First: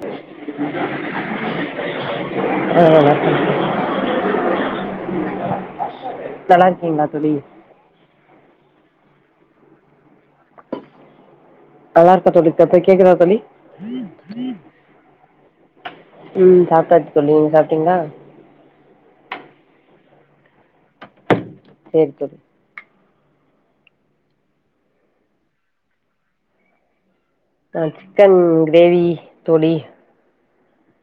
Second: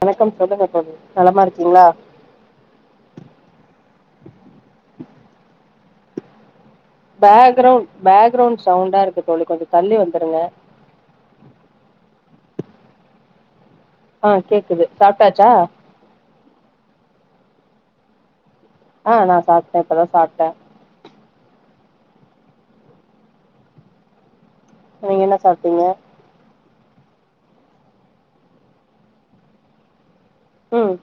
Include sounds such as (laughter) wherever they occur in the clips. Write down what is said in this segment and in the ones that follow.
வணக்கம் சொல்லுங்க தோழி நலமா இருக்கீங்களா ஆ நல்லா இருக்கேன் (unintelligible) பேக்ரவுண்ட் பேக்ரவுண்ட் சவுண்டா இருக்கு தோழி கொஞ்ச தள்ளி வந்துருங்க நல்லா இருக்கா தோழி இப்ப கேக்குதா தோழி ஆ கேக்குது சாப்ட்டாச்சா உம் சாப்டாச்சு தோழி நீங்க சாப்பிட்டீங்களா ஆ நா சாப்பிட்டேன் இப்பதா சாப்பிட்டேன் செரி தோழி நீங்க என்ன சாப்ட்டீங்க ஆ சிக்கன் கிரேவி தோழி உம்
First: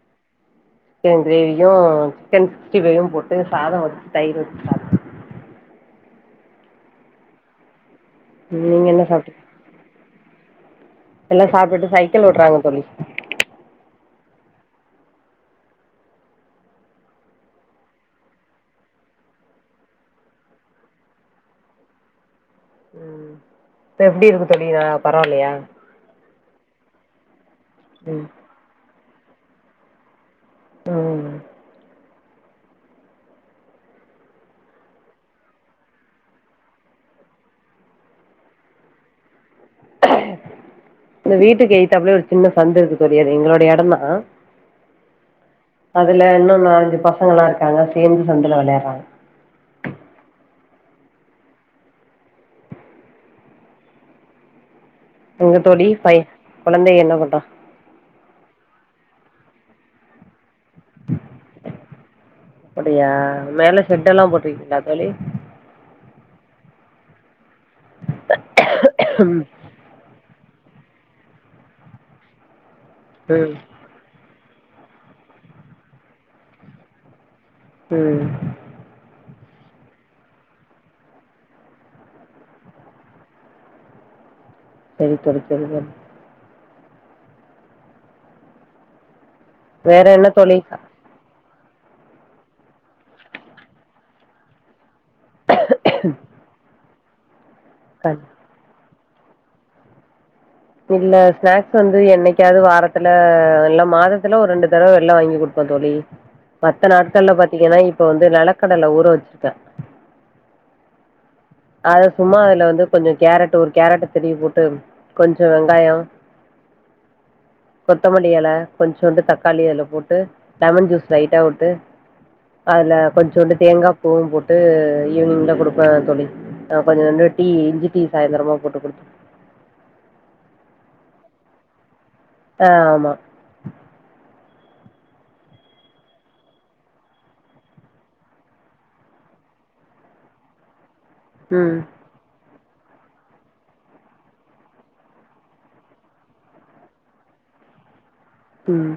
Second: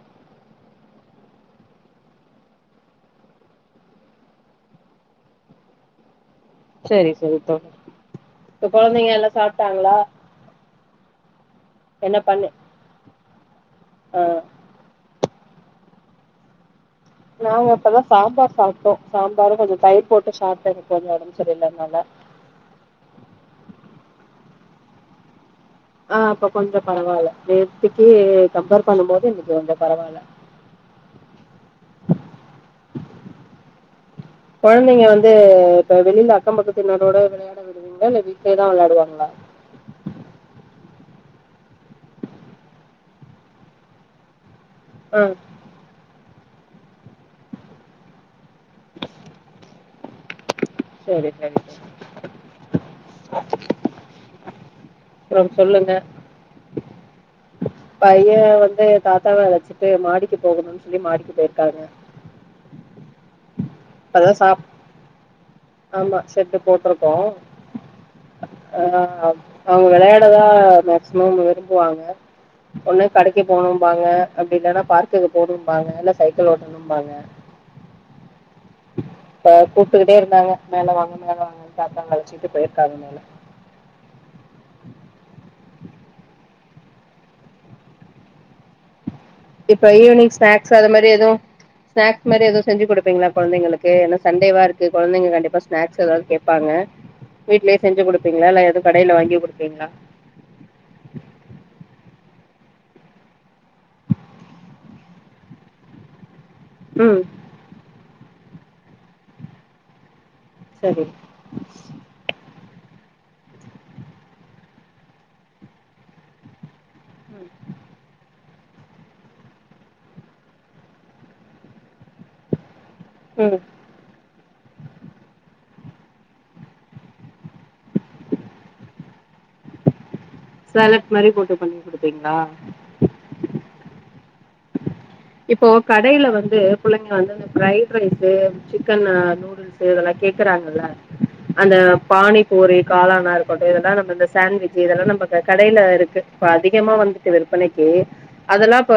சிக்கன் கிரேவியு சிக்கன் சிக்ஸ்டி ஃபைவு போட்டு சாதம் வச்சு தயிர் வச்சு சாப்ட் சரி சரி தோழி இப்ப நீங்கள் என்ன குழந்தைங்க எல்லா சாப்பிட்டீங்க சாப்ட்டாங்களா எல்லா சாப்பிட்டுட்டு என்ன சைக்கிள் பண்ணு ஓட்டுறாங்க தோழி ஆ நாங்க இப்பதா சாம்பார் சாப்பிட்டோ சாம்பாரு கொஞ்ச தயிர் போட்டு சாப்பிட்டே எனக்கு கொஞ்ச உடம்பு சரியில்லனால உம் இப்ப எப்படி இருக்கு தோழி பரவாயில்லையா ஆ இப்ப கொஞ்ச பரவாயில்ல நேத்துக்கி ம் கம்பேர் பண்ணு போது எனக்கு கொஞ்ச பரவால்ல உம் குழந்தைங்க வந்து இப்ப வெளியில அக்கம் பக்கத்தின்னரோட விளையாட விடுவீங்களா இல்ல வீட்லயேதா விளையாடுவாங்களா இந்த வீட்டுக்கு எய்த்தாப்லே ஒரு சின்ன சந்து இருக்கு தோழி அது எங்களோடைய இடம் தா உம் அதுல இன்னொன்னு அஞ்சு பசங்களாம் இருக்காங்க சேர்ந்து சந்துல விளையாடுறாங்க சரி சரி சரி அப்புறம் எங்க தோழி சொல்லுங்க பை குழந்தை என்ன பண்றா பையன் வந்து தாத் ச்சிட்டு மாடிக்கி போகணும்ன்னு சொல்லி மாடிக்கு போயிருக்காங்க அப்படியா மேல ஷெட் எல்லா தான் சாப்ட் போட்டிருக்கீங்களா தோழி ஆமா செட்டு போட்ருக் ஆ ஆ அவங்க விளையாடதா மேக்சிமம் விரும்புவாங்க ஒண்ணு கடைக்கு ம் போணும்பாங்க அப்படி இல்லன்னா பார்க்குக்கு போணும்பாங்க இல்ல சைக்கிள் ஓட்டணும் பாங்க ம் இப்ப கூப்ட்டுக்கிட்டே இருந்தாங்க மேல வாங்க மேல வாங்க பாப்பாங்கள வச்சுக்கிட்டு போயிருக்காங்க மேல சரி தோழி சரி தோழி இப்ப வேற என்ன ஈவினிங் தோழி ஸ்நாக்ஸ் அது மாதிரி எதுவு ஸ்நாக்ஸ் மாரி ஏதோ செஞ்சு கொடுப்பீங்களா குழந்தைங்களுக்கு ஏன்னா சண்டேவா குழந்தைங்க கண்டிப்பா ஸ்நாக்ஸ் எதாவது கேட்பாங்க வீட்லயே செஞ்சு கொடுப்பீங்கள இல்ல எது கடையில வாங்கி குடுபிங்களா எப்பயாது வாரத்துல எல்லாம் மாதத்துல ஒரு ரெண்டு தடவை வெளில வாங்கி குடுப்பேன் தோழி மத்த ம் நாட்கள்ல பாத்தீங்கன்னா இ இப்ப வந்து நிலக்கடலை ஊற வச்சிருக்கே சரி அத சும்மா அதுல வந்து கொஞ்ச கேரட் ஒரு கேரட் ஆ திருகி போட்டு கொஞ்சம் வெங்காயம் கொத்தமல்லி இலை கொஞ்சண்டு வந்து தக்காளி அதுல போட்டு லெமன் ஜூஸ் லைட்டா உட்டு அதில் கொஞ்சோண்டு ம் தேங்காய் பூவும் போட்டு ஈவினிங்ல கொடுப்பம் ஆ தோழி ஆ கொஞ்சண்டு டீ இஞ்சி டீ சாயந்திரமா போட்டு கொடுத் சாலட் மாதிரி போட்டு பண்ணி கொடு ஆ ஆமா இப்போ கடையில வந்து புள்ளைங்க வந்து அந்த பிரைட் ரைஸ் சிக்கன் நூடுல்ஸ் இதெல்லா கேக்குறாங்கல்ல அந்த ம் பாணி புரி காளானா இருக்கட்டும் இதெல்லாம் நம்ம இந்த சாண்ட்விஜ் இதெல்லாம் நம்ம கடையில இருக்கு இப்ப அதிகமா வந்துட்டு விற்பனைக்கு அதெல்லா ம் இப்ப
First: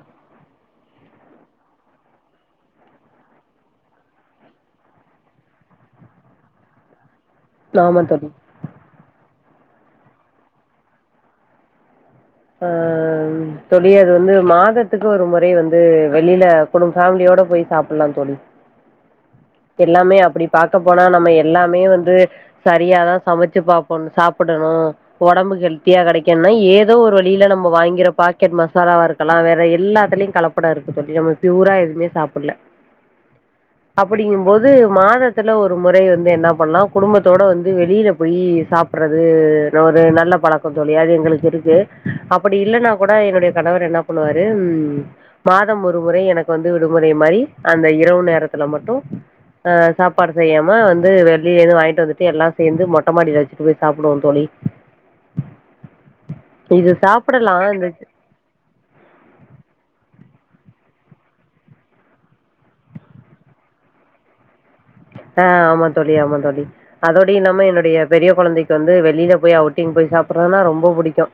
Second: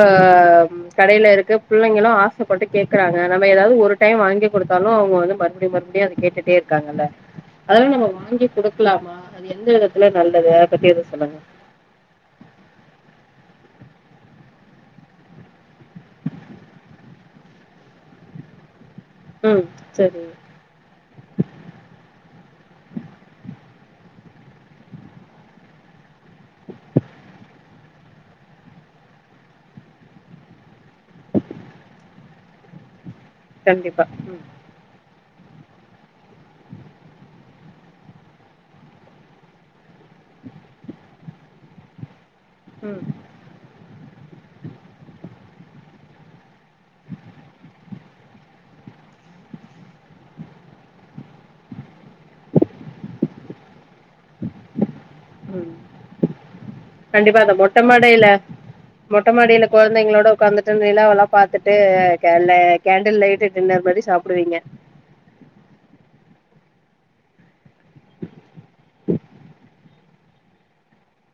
கடையில இருக்கு பிள்ளைங்களும் ஆசைப்பட்டு கேக்குறாங்க நம்ம ஏதாவது ஒரு டைம் வாங்கி கொடுத்தாலும் அவங்க வந்து மறுபடியும் மறுபடியும் அதை கேட்டுட்டே இருக்காங்கல்ல அதெல்லா ஆமா நம்ம தோழி வாங்கி கொடுக்கலாமா அது எந்த விதத்துல நல்லது அத பத்தி எதவு சொல்லுங்க ஆ தோழி அது வந்து மாதத்துக்கு ஒரு முறை வந்து வெளில குடும் ஃபேமிலியோட போய் சாப்பிடலா தோழி ம் எல்லாமே சரி அப்படி பாக்க போனா நம்ம எல்லாமே வந்து சரியாதா சமைச்சு பாபோ ஒண்ணு சாப்பிடணு உடம்புக்கு ஹெல்த்தியா கிடைக்கும்னா ஏதோ ஒரு வழியில நம்ம வாங்கிற பாக்கெட் மசாலாவா இருக்கலா வேற எல்லாத்துலயு கலப்படம் இருக் தோழி நம்ம பியூரா எவுமே சாப்பிடல கண்டிப்பா ம் அப்படிங்கபோது மாதத் துல ஒரு முறை வந்து என்ன பண்ணலா குடும்பத்தோட வந்து வெளியில போய் சாப்பிடறது ஒரு நல்ல பழக்கம் தோழி அது எங்களுக் இருக்கு அப் படி இல்லன்னா ம் கூட என்னுடைய கணவர் என்ன பண்ணுவாரு உம் மாதம் ஒரு முறை எனக்கு வந்து விடுமுறை மாதிரி அந்த இரவு நேரத்தில் மட்டு ஆ சாப்பாடு செய்யாம வந்து வெளியில எது வாங்கிட்டு வந்துட்டு எல்லா சேர்ந்து மொட்ட மாடியில வச்சுட்டு போய் சாப்பிடுவோ தோழி ம் இது கண்டிப்பாா சாப்பிடலாம் இந்த மொட்டைமாடையில மொட்டைமாடியில குழந்தைங்களோட உடக்காந்துட்டு நிலாவல்லா பாத்துட்டு கேண்டில் லைட்டு டின்னர் மாறி சாப்பிடுவீங்க ஆ ஆமா தோழி ஆமா தோழி அதோட இல்லாம என்னோட ஏ பெரிய குழந்தைக்குவந்து வெளில போய் அவுட்டிங் போய் சாப் அப்புறனா ரொம்ப புடிக்கு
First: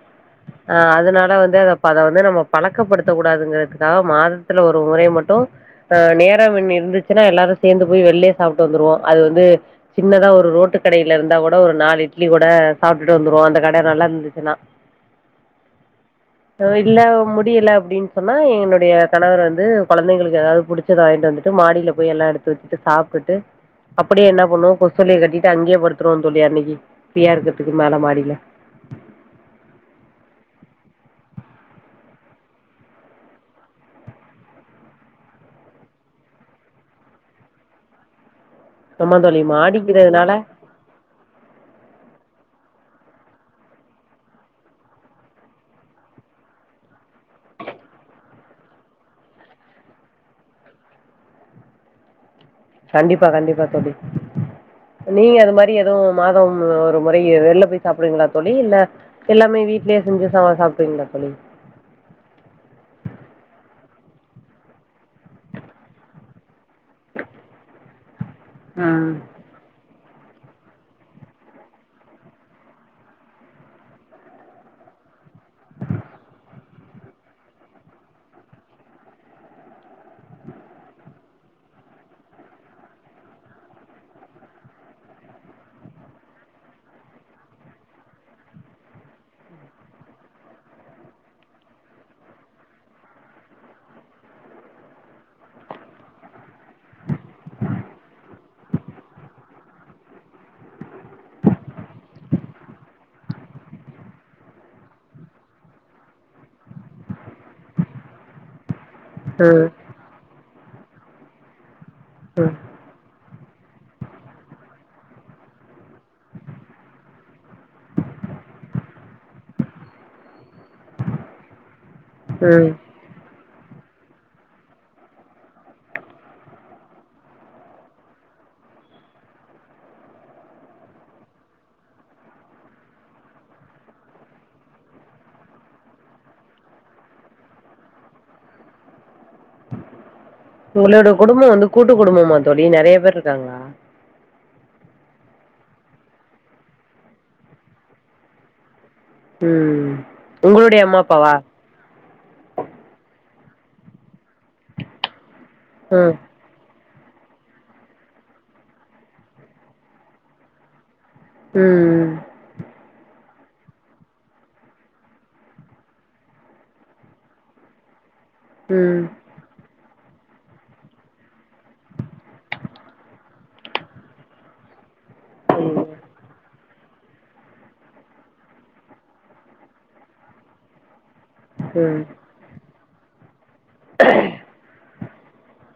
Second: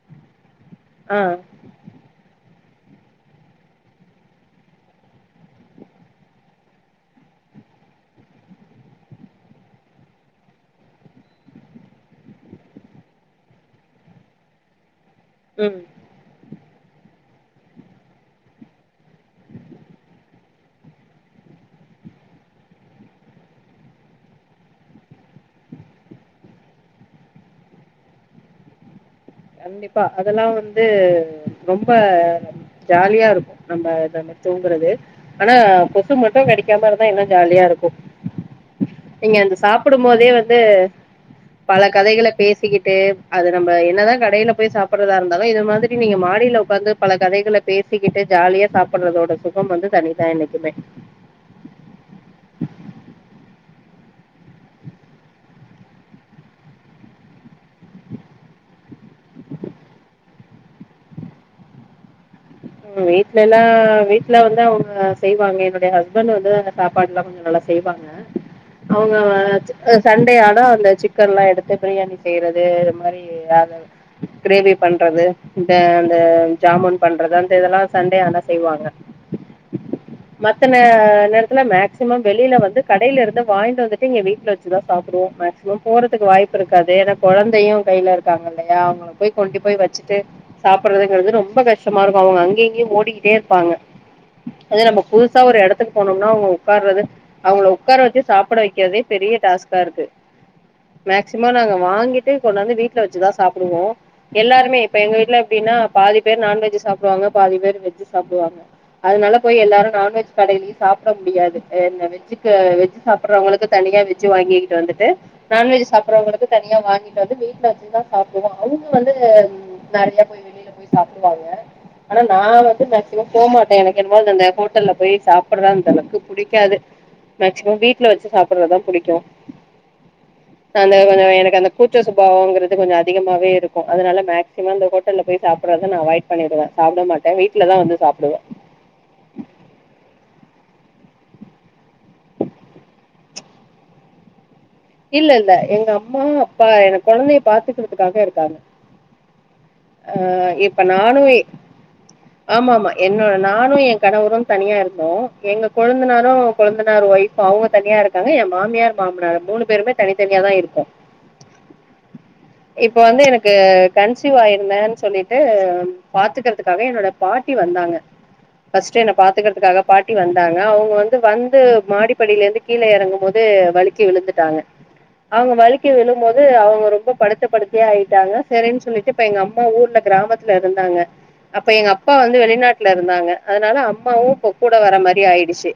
ஆ அதனால வந்து அதப் அத வந்து நம்ம பழக்கப்படுத்தக்க கூடாதுங்கிறதுக்காக மாதத்துல ஒரு முறை மட்டு ஆ நேரமின்மை இருந்துச்சுன்னா எல்லாரு சேந்து போய் வெளியிலேயே சாப்பிட்டு வந்துருவோ அது வந்து சின்னதா ஒரு ரோட்டு கடையில இருந்தா கூட ஒரு நாலு இட்லி கூட சாப்பிட்டுட்டு வந்துருவோ அந்த கட நல்லா இருந்துச்சுன்னா உம் இல்ல முடியல அப்டின்னு சொன்னா என்னுடைய கணவர் வந்து கொழந்தைங்களுக்கு ஏதாவது புடிச்சத வாங்கிட்டு வந்துட்டு மாடியில போய் எல்லா எடுத்து வச்சுட்டு சாப் ட்டு அப்டியே என்ன பண்ணுவோ கொசுவலைய கட்டிட்டு அங்கேயே படுத்துருவோ தோழி அன்னைக்கு ஃப்ரீயா இருக்கிறதுக்கு மேல மாடியில கண்டிப்பா அதெல்லா வந்து ரொம்ப ஜாலியா இருக்கு நம்ம இத தூங்குறது ஆனா கொசு மட்டு கடிக்காம இருந்தா இன்னு ஜாலியா இருக்கு ஆமா நீங்க தோழி அந்த சாப்பிடு போதே மாடிங்கிறதுனால வந்து பல கதைகள பேசிக்கிட் டே அது நம்ம என்னதா க கடையில போய் சாப்பிடுறதா இருந்தாலு இது மாதிரி நீங்க மாடியில உக்காந்து பல கதைகள பேசிக்கிட்டு ஜாலியா சாப்பிடுறதோட சுகம் வந்து தனிதா என்னைக்குமே கண்டிப்பா கண்டிப்பா தோழி நீங்க அது மாதிரி எதுவு மாதம் ஒரு முறை வெளில போய் சாப்பிடுறீங்களா தோழி இல்ல எல்லாமே வீட்லயே செஞ்சு சாப்பிடுவீங்களா தோழி உம் வீட்ல எல்லா வீட்டுல வந்து அவங்க செய்வாங்க என்னுடைய ஹஸ்பண்ட் வந்து அந்த சாப்பாடு எல்லா கொஞ்சோ நல்லா செய்வாங்க ம் அவங்க (unintelligible) சண்டே ஆன அந்த சிக்கன்லா எடுத்து பிரியாணி செய்யறது இது மாரி அத கிரேவி பண்றது இந்த அந்த ஜாமுன் பண்றதா இந்த இதெல்லா சன்டே ஆன செய்வாங்க மத்த நே நேரத்துல மேக்சிமம் வெளியில வந்து கடையில இருந்து வாங்கி வந்துட்டுங்க இங்க வீட்டுல வச்சுதா சாப்பிடுவோ மேக்சிமம் போறதுக்கு வாய்ப்பு இருக்காது ஏன்னா கொழந்தையு கையில இருக்காங்க இல்லையா அவங்கள போய் கொண்டு போய் வச்சுட்டு சாப்பிடுறதுங்கிறது ரொம்ப கஷ்டமா இரு இப்ப அவங்க அங்கங்கயு ஓடிக்கிட்டே இருப்பாங்க அது நம்ம புதுசா ஒரு எடத்துக்கு போனோம்னா அவங்க உக்காறது அவங்கள உக்கார வச்சு சாப்பிட வெக்கறதே பெரிய டாஸ்கா இருக்கு மேக்சிமம் நாங்க வாங்கிட்டு கொண்டாந்து வீட்டுல வச்சுதா சாப்பிடுவோ எல்லாருமே இப்ப எங்க வீட்டுல எப்டின்னா பாதி பேர் நான்வெஜ் சாப் டுவாங்க பாதி பேர் வெஜ்ஜு சாப்பிடுவாங்க அதனால போய் ம் எல்லாரு நான்வெஜ் கடயிலு சாப்பிட முடியாது என்ன வெஜ்ஜுக்கு வெஜ் சாப்ப சாபறவங்களுக்கு தனியா வெஜ் வாங்கிக்கிட்டு வந்துட்டு நான்வெஜ் சாப்பிடுறவங்களுக்கு தனியா வாங்கிட்டு வந்து வீட்டுல வச்சுதா சாப்பிடுவோ அவுங்க வந்து நெறைய போய் வெளியில போய் சாப்பிடுவாங்க ஆனா நா ம் வந்து மேக்சிமம் போமாட்டே எனக்கு என்னமோ அந்த ஹோட்டல்ல போய் சாப்பிடுறதா அந்தளவுக்கு பிடிக்காது மேக்சிமம் வீட்டுல வச்சு சாப்பிடுறதா புடிக்கு அந்த அந்த எனக்கு அந்த கூச்ச சுபாவம்ங்கிறது கொஞ்சோ அதிகமாவே இருக்கு அதனால மேக்சிமம் அந்த ஹோட்டல்ல போய் சாப்பிறதா நா அவாய்ட் பண்ணிடுவ சாப்பிட மாட்ட வீட்டுலதா வந்து சாப்பிடுவ உங்களோட குடும்ப வந்து கூட்டு குடும்பமா தோழி நெறைய பேர் இருக்காங்களா இல்ல இல்ல எங்க அம்மா அப்பா என கொழந்தைய பாத்துக்கிறதுக்காக இருக்காங்க ம் ஆ உங்களுடைய இப்ப அம்மா நானு அப்பாவா ஆமா ஆமா என் நானு எ கணவரு தனியா இருந்தோ எங்க ம் கொழுந்தனாரு கொழுந் னார் ஒய்ஃப் அவங்க தனியா இருக்காங்க எ மாமியார் மாமனார் மூணு பேருமே தனித்தனியா தா இருக்கோ உம் இப்ப வந்து எனக்கு கன்சிவாயிருந்தேன்னு சொல்லிட்டு பாத்துக்கறதுக்காக என்னோட பாட்டி வந்தாங்க ம் ஃப்ஸ்ட் என்ன ம் பாத்துக்கறதுக்காக பா ட்டி வந்தாங்க அவங்க வந்து வந்து மாடிப்படியில இருந்து கீழே எறங்கு போது வலிக்கி விழுந்துட்டாங்க அவங்க வலிக்கி விழும்போது அவங் ரொம்ப படுத் த்த படுக்கையா ஆயிட்டாங்க செரின்ன்னு சொல்லிட்டு இப்ப எங்க அம்மா ஊர்ல கிராமத்துல இருந்தாங்க அப்ப எங்க ம் அப்பா வந்து வெளிநாட் குல இருந்தாங்க அதனால அம்மாவு இப்ப கூட வர மா ரி ஆயிடுச்சி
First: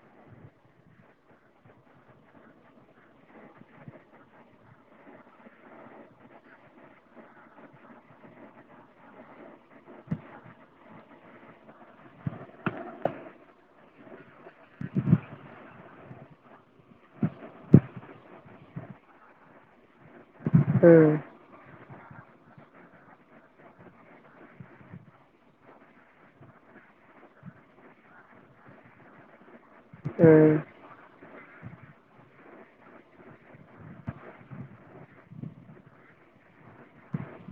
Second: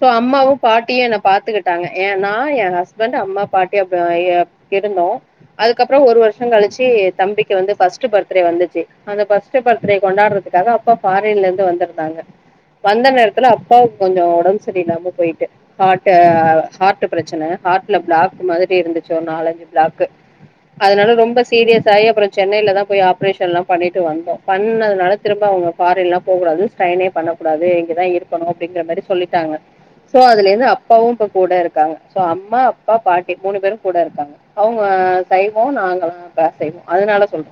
சோ அம்மாவு‌ பாட்டியு என்ன பாத்துக்கிட்டாங்க ஏனா ஏ ஹஸ்பண்ட்டு அம்மா பாட்டி அப்ப ஏ இருந்தோ அதுக்கப்புறோ ஒரு வருஷோ கழிச்சி தம்பிக்கு வந்து ஃபர்ஸ்ட்டு பர்த்டே வந்துச்சி அந்த‌ ஃபர்ஸ்ட்டு பர்த்டே கொண்டாடுறதுக்காக அப்பா ஃபாரின்ல இருந்து வந்திருந்தாங்க வந்த நேரத்துல அப்பாக்கு கொஞ்சோ ஒடம் சரி இல்லாம போயிட்டு ஹாட்டு ஹார்ட்டு பிரச்சன ஹார்ட்டுல பிளாக் மாரி இருந்துச்சு ஒரு நாலஞ்சு பிளாக்கு அதனால ம் ரொம்ப சீரிய ஸ் ஆய் அப்புறோ சென்னையிலதா போய் ஆப்ரேஷன்ளா பண்ணிட்டு வந்தோ பண்ணதுனால திரும்ப அவுங்க ஃபாரின்லா போகூடாது ஸ்ட்ரைனே பண்ண கூடாது இங்கதா இருக்கணு அப்டிங்கிற மாரி சொல்லிட்டாங்க சோ அதுல இருந்து அப்பாவு இப்போ கூட இருக்காங்க சோ அம்மா அப்பா பாட்டி மூணு பேரு கூட இருக்காங்க அவுங்க சைய்வோ நாங்களா அசைவோ அதனால சொல்ற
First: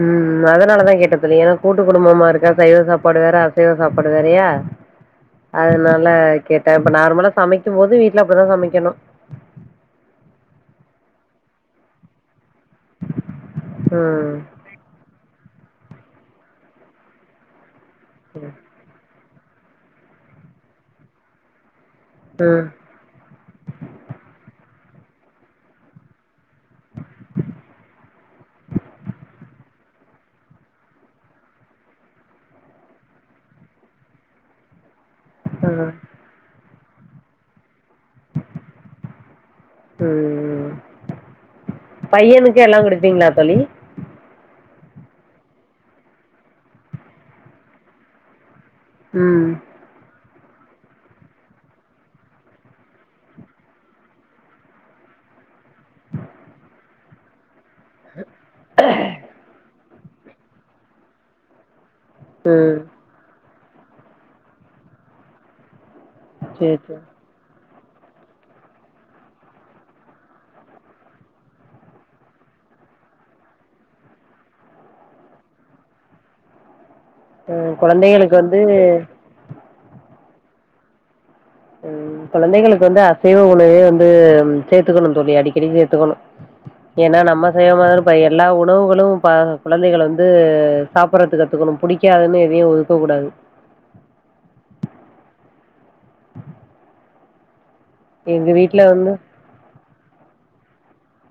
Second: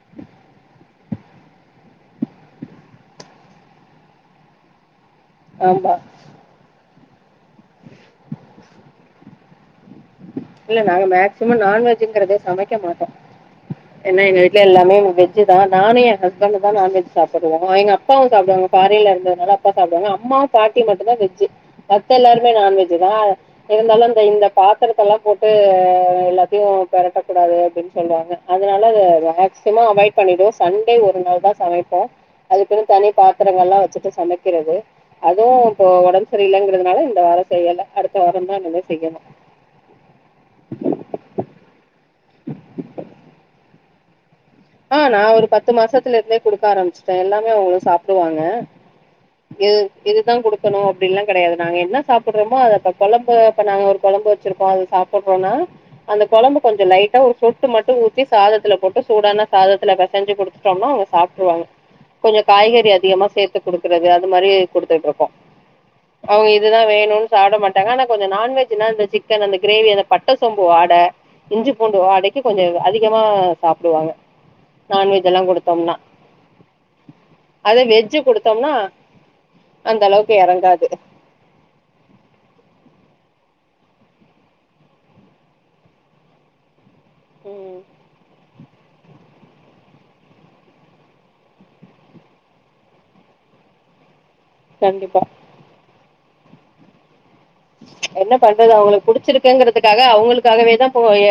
ம் அதனாலதா கேட்ட தோழி ஏனா கூட் டு குடும்பமா இருக்கறது சைவ சாப்பாடு வேற அசைவ சாப்பாடு வேறையா ஆமா அதனால கேட்ட இப்ப நார்மலா சமைக்கு போது வீட்டுல அப்படித்தா சமைக்கணு இல்ல நாங்க மேக்சிமோ நான்வெஜ்ங்றதே சமைக்க மாட்டோ ஏன்ன ம் எங்க வீட்டுல எல்லாமே வெஜ் தா நானு ஏ ஹஸ்பண்ட்டு தா நான்வெஜ் சாப்புடுவோ எங்க அப் பாவு சாப்டுவாங்க ஃபாரின்லருந்த அதுனால அப்பா சாப்டுவாங்க அம்மாவு பாட்டியு மட்டும்ந்தா வெஜ்ஜு மத்த எல்லாருமே ம் நான் வெஜ் தா இருந்தாலு இந்த இந்த பா ட்டல்லா‌ போட்டு எல்லாத்தையு பெரட்டக்கூடாது அப்டின்னு சொல்றாங்க அதனால அத மேக்சிமோ அவாய்ட் பண்ணிடு சண்டே ஒரு நாள்தா சமைப்போ அதுக்குன்னு தனி பாத்திரங்கள்ல்லா வெச்சிட்டு சமைக்கிறது அதுவு இப்போ ம் ஒடம் சரி இல்லங்க றதுனால இந்த வாரோ செய்யல அடுத்த வாரோந்தா இனிமே செய்யணு ம் பையனுக்கு எல்லா குடுப்பீங்ளா தோழி ஆ நா ஒரு பத்து மாசத்துல இருந்தே குடுக்க ஆரம்பிச்சிட்ட எல்லாமே அவுங்களு சாப்டுவாங்க ம் இ எதுதா குடு க்கணு அப்டின்லா கெடையாது நாங்க என்ன சாப்பிடறோமோ அத அப்ப கொழம்பு அப்ப நாங்க ஒரு கொழம்பு வெச்சிருக்கோ அத சாப்பிடறோனா அந்த கொழம்பு கொஞ்சோ லைட்டா ஒரு சொ ட்டு மட்டு ஊத்தி சாதத்துல போட்டு சூடான சாதத்துல பெசஞ்சு குடுத்துட்டோம்னா அவுங்க சாப்ட்றுவாங்க கொஞ்சோ காய்கறி அதிகமா சேத் த்து குடுக்கறது அது மாரி குடுத்துட்ருக்கோ அவுங்க சேரி இதுதா சேரி வேணுன் சாப்டமாட் டாங்க ஆனா கொஞ்சோ நான்வெஜ்னா அந்த சிக்கன் அந்த கிரேவி அந்த பட்ட சோம்பு வாட இஞ்சி பூண்டு வாடைக்கு கொஞ்சோ அதிகமா சாப்டுவாங்க நான்வெஜ் எல்லா குடுத்தோம்னா அ கொழந்தைங்களுக்கு வந்து அந்த அளவுக்கு எறங்காது உ கொழந்தைகளுக்கு வந்து அசைவ உணவே வந்து சேத்துக்கணு தோழி அடிக்கடி சேத்துக்கணு ஏனா நம்ம செய்ய ம் மாரி இப்ப எல்லா உணவுகளு ப குழந்தைகள வந்து சாப்பிடறதுக்கு கத்துக்கணு புடிக்காதுன்னு எதையு ஒதுக்க கூடாது கண்டிப்பா என்ன எங்க பண்றது வீட்ல அவுங்களுக்கு வந்து புடிச்சிருக்குங்கறதுக்காக அவுங்களுக்காகவேதா இப்போய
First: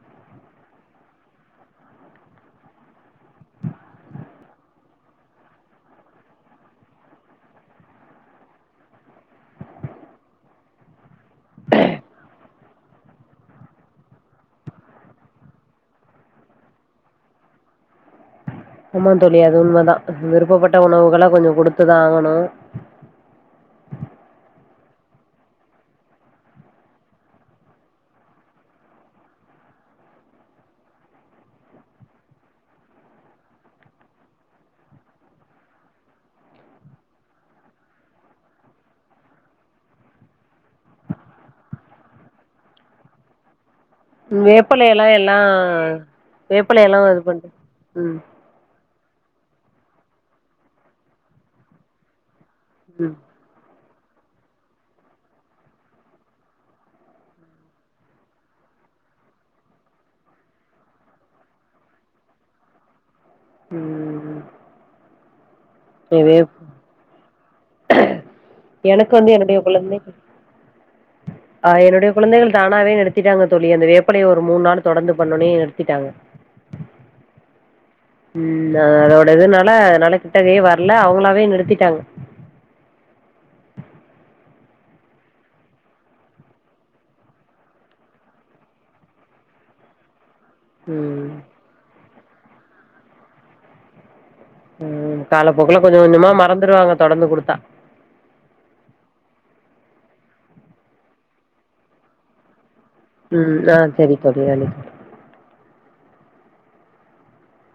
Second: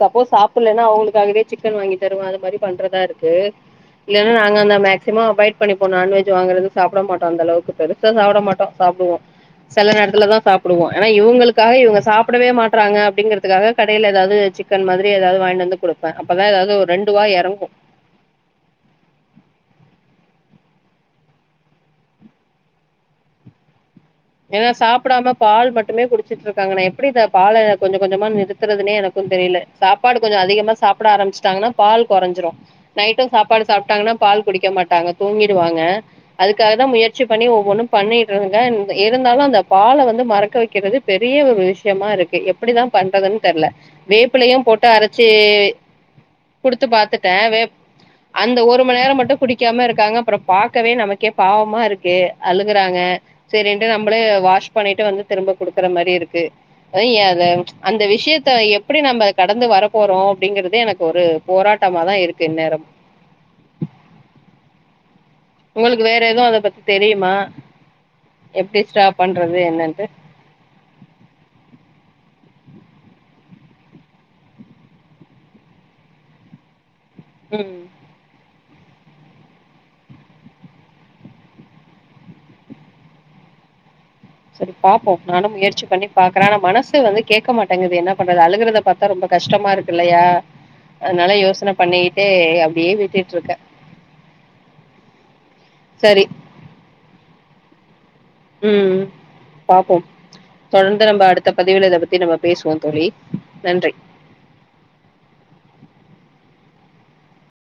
சப்போஸ் சாப்பிடலன்னா அவுங்களுக்காகவே சிக்கன் வாங்கி தருவோ அது மாரி பண்றதா இருக்கு இல்லைனா நாங்க அந்த மேக்சிமம் அவாய்ட் பண்ணிப்போ நான்வெஜ் வாங்குறது சாப்பிட மாட்டோ அந்த அளவுக்கு பெருசா சாப்பிட மாட்டோ சாப்பிடுவோ சில நேரத்துலதா சாப்பிடுவோ ஆனா இவூங்களுக்காக இவுங்க சாப்பிடவே மாட்றாங்க அப்படிங்கிறதுக்காக கடைல எதாவது சிக்கன் மாதிரி எதாவது வாங்கிட்டு வந்து குடுப்பேன் அப்பதா எதாவது ஒரு ரெண்டு வாய் இறங்கு ஆமாந் தோழி அது உண்மைதா விருப்பப்பட்ட உணவுகள கொஞ்சோ குடுத்துதா ஆகணு ஏனா சாப்பிடாம பால் மட்டுமே குடிச்சிட்டு இருக்காங்க நா எப்டி இந்த பால கொஞ்ச கொஞ்சமா நிறுத்துறதுனே எனக்குந் தெரில சாப்பாடு கொஞ்சோ அதிகமா சாப்பிட ஆரம்பிச்சிட்டாங்கன்னா பால் குறஞ்சிரு நைட்டு சாப்பாடு சாப்ட்டாங்கன்னா பால் குடிக்க மாட்டாங்க தூங்கிருவாங்க அதுக்காகதா முயற்சி பண்ணி ஒவ்வொன்னு பண்ணிட்றாங்க இருந்தாலு அந்த பால வந்து மறக்க வெக்கிறது பெரிய ஒரு விஷ்யமா இருக்கு எப்டிதா பண்றதுன்னு தெர்ல வேப்பிலையு போட்டு வேப்பலையெல்லா அரச்சி எல்லா குடுத்து வேப்பலையெல்லா இது பாத்துட்டேன் பண்ட்டு வேப் ம் அந்த ஒரு ம்ம நேரோ மட்டு குடிக்காம இருக்காங்க அப்புறோ பாக்கவே நமக்கே பாவமா இருக்கு அழுகுறாங்க ம் சொல்லிண்டு நம்மளே வாஷ் பண்ணிட்டு வந்து திரும்ப குடுக்குற மாரி இருக்கு அய் அ ப்ச் அந்த விஷ்யத்த எப்டி நம்ம கடந்து வர போறோ அப்படிங்கறது எனக்கு ஒரு போராட்டமாதா இருக்கு எந்நேரம் ம் உங்களுக்கு சரி வேற எதுவு வேப் அத பத்தி தெரியுமா எப்படி எனக்கு ஸ்டாப் வந்து என்னுடைய பண்றது குழந்தை என்னன்ட்டு? ஆ என்னுடைய குழ பிள்ளைகள் தானாவே நிருத்திட்டாங்க தோழி அந்த வேப்பலைய ஒரு மூணு நாள் தொடர்ந்து பண்ணொன்னயே நிருத்திட்டாங்க ம் ம் அதோட இதுனால அதனால கிட்டவே வர்ல அவுங்களாவே நிறுத்திட்டாங்க சரி பாப்போ நானு முயற்சி பண்ணி பாக்குறே ஆனா மனசு வந்து கேட்கமாட்டேங்குது என்ன பண்றது அழுகுறத பாத்தா ரொம்ப கஷ்டமாருக்கு இல்லயா ம் அதுனால யோசன பண்ணிகி டே அப்டியே விட்டுட்டுருக்க ம் காலப்போக்குல கொஞ்சோ கொஞ்சமா மறந்துருவாங்க தொடந்து குடுத்தா ம் பாப்போ தொடந்து நம்ம அடுத்த பதிவுல இத பத்தி நம்ம பேசுவோ தோழி ம் ஆ நன்றி செரி தோழி நன்றி தோழி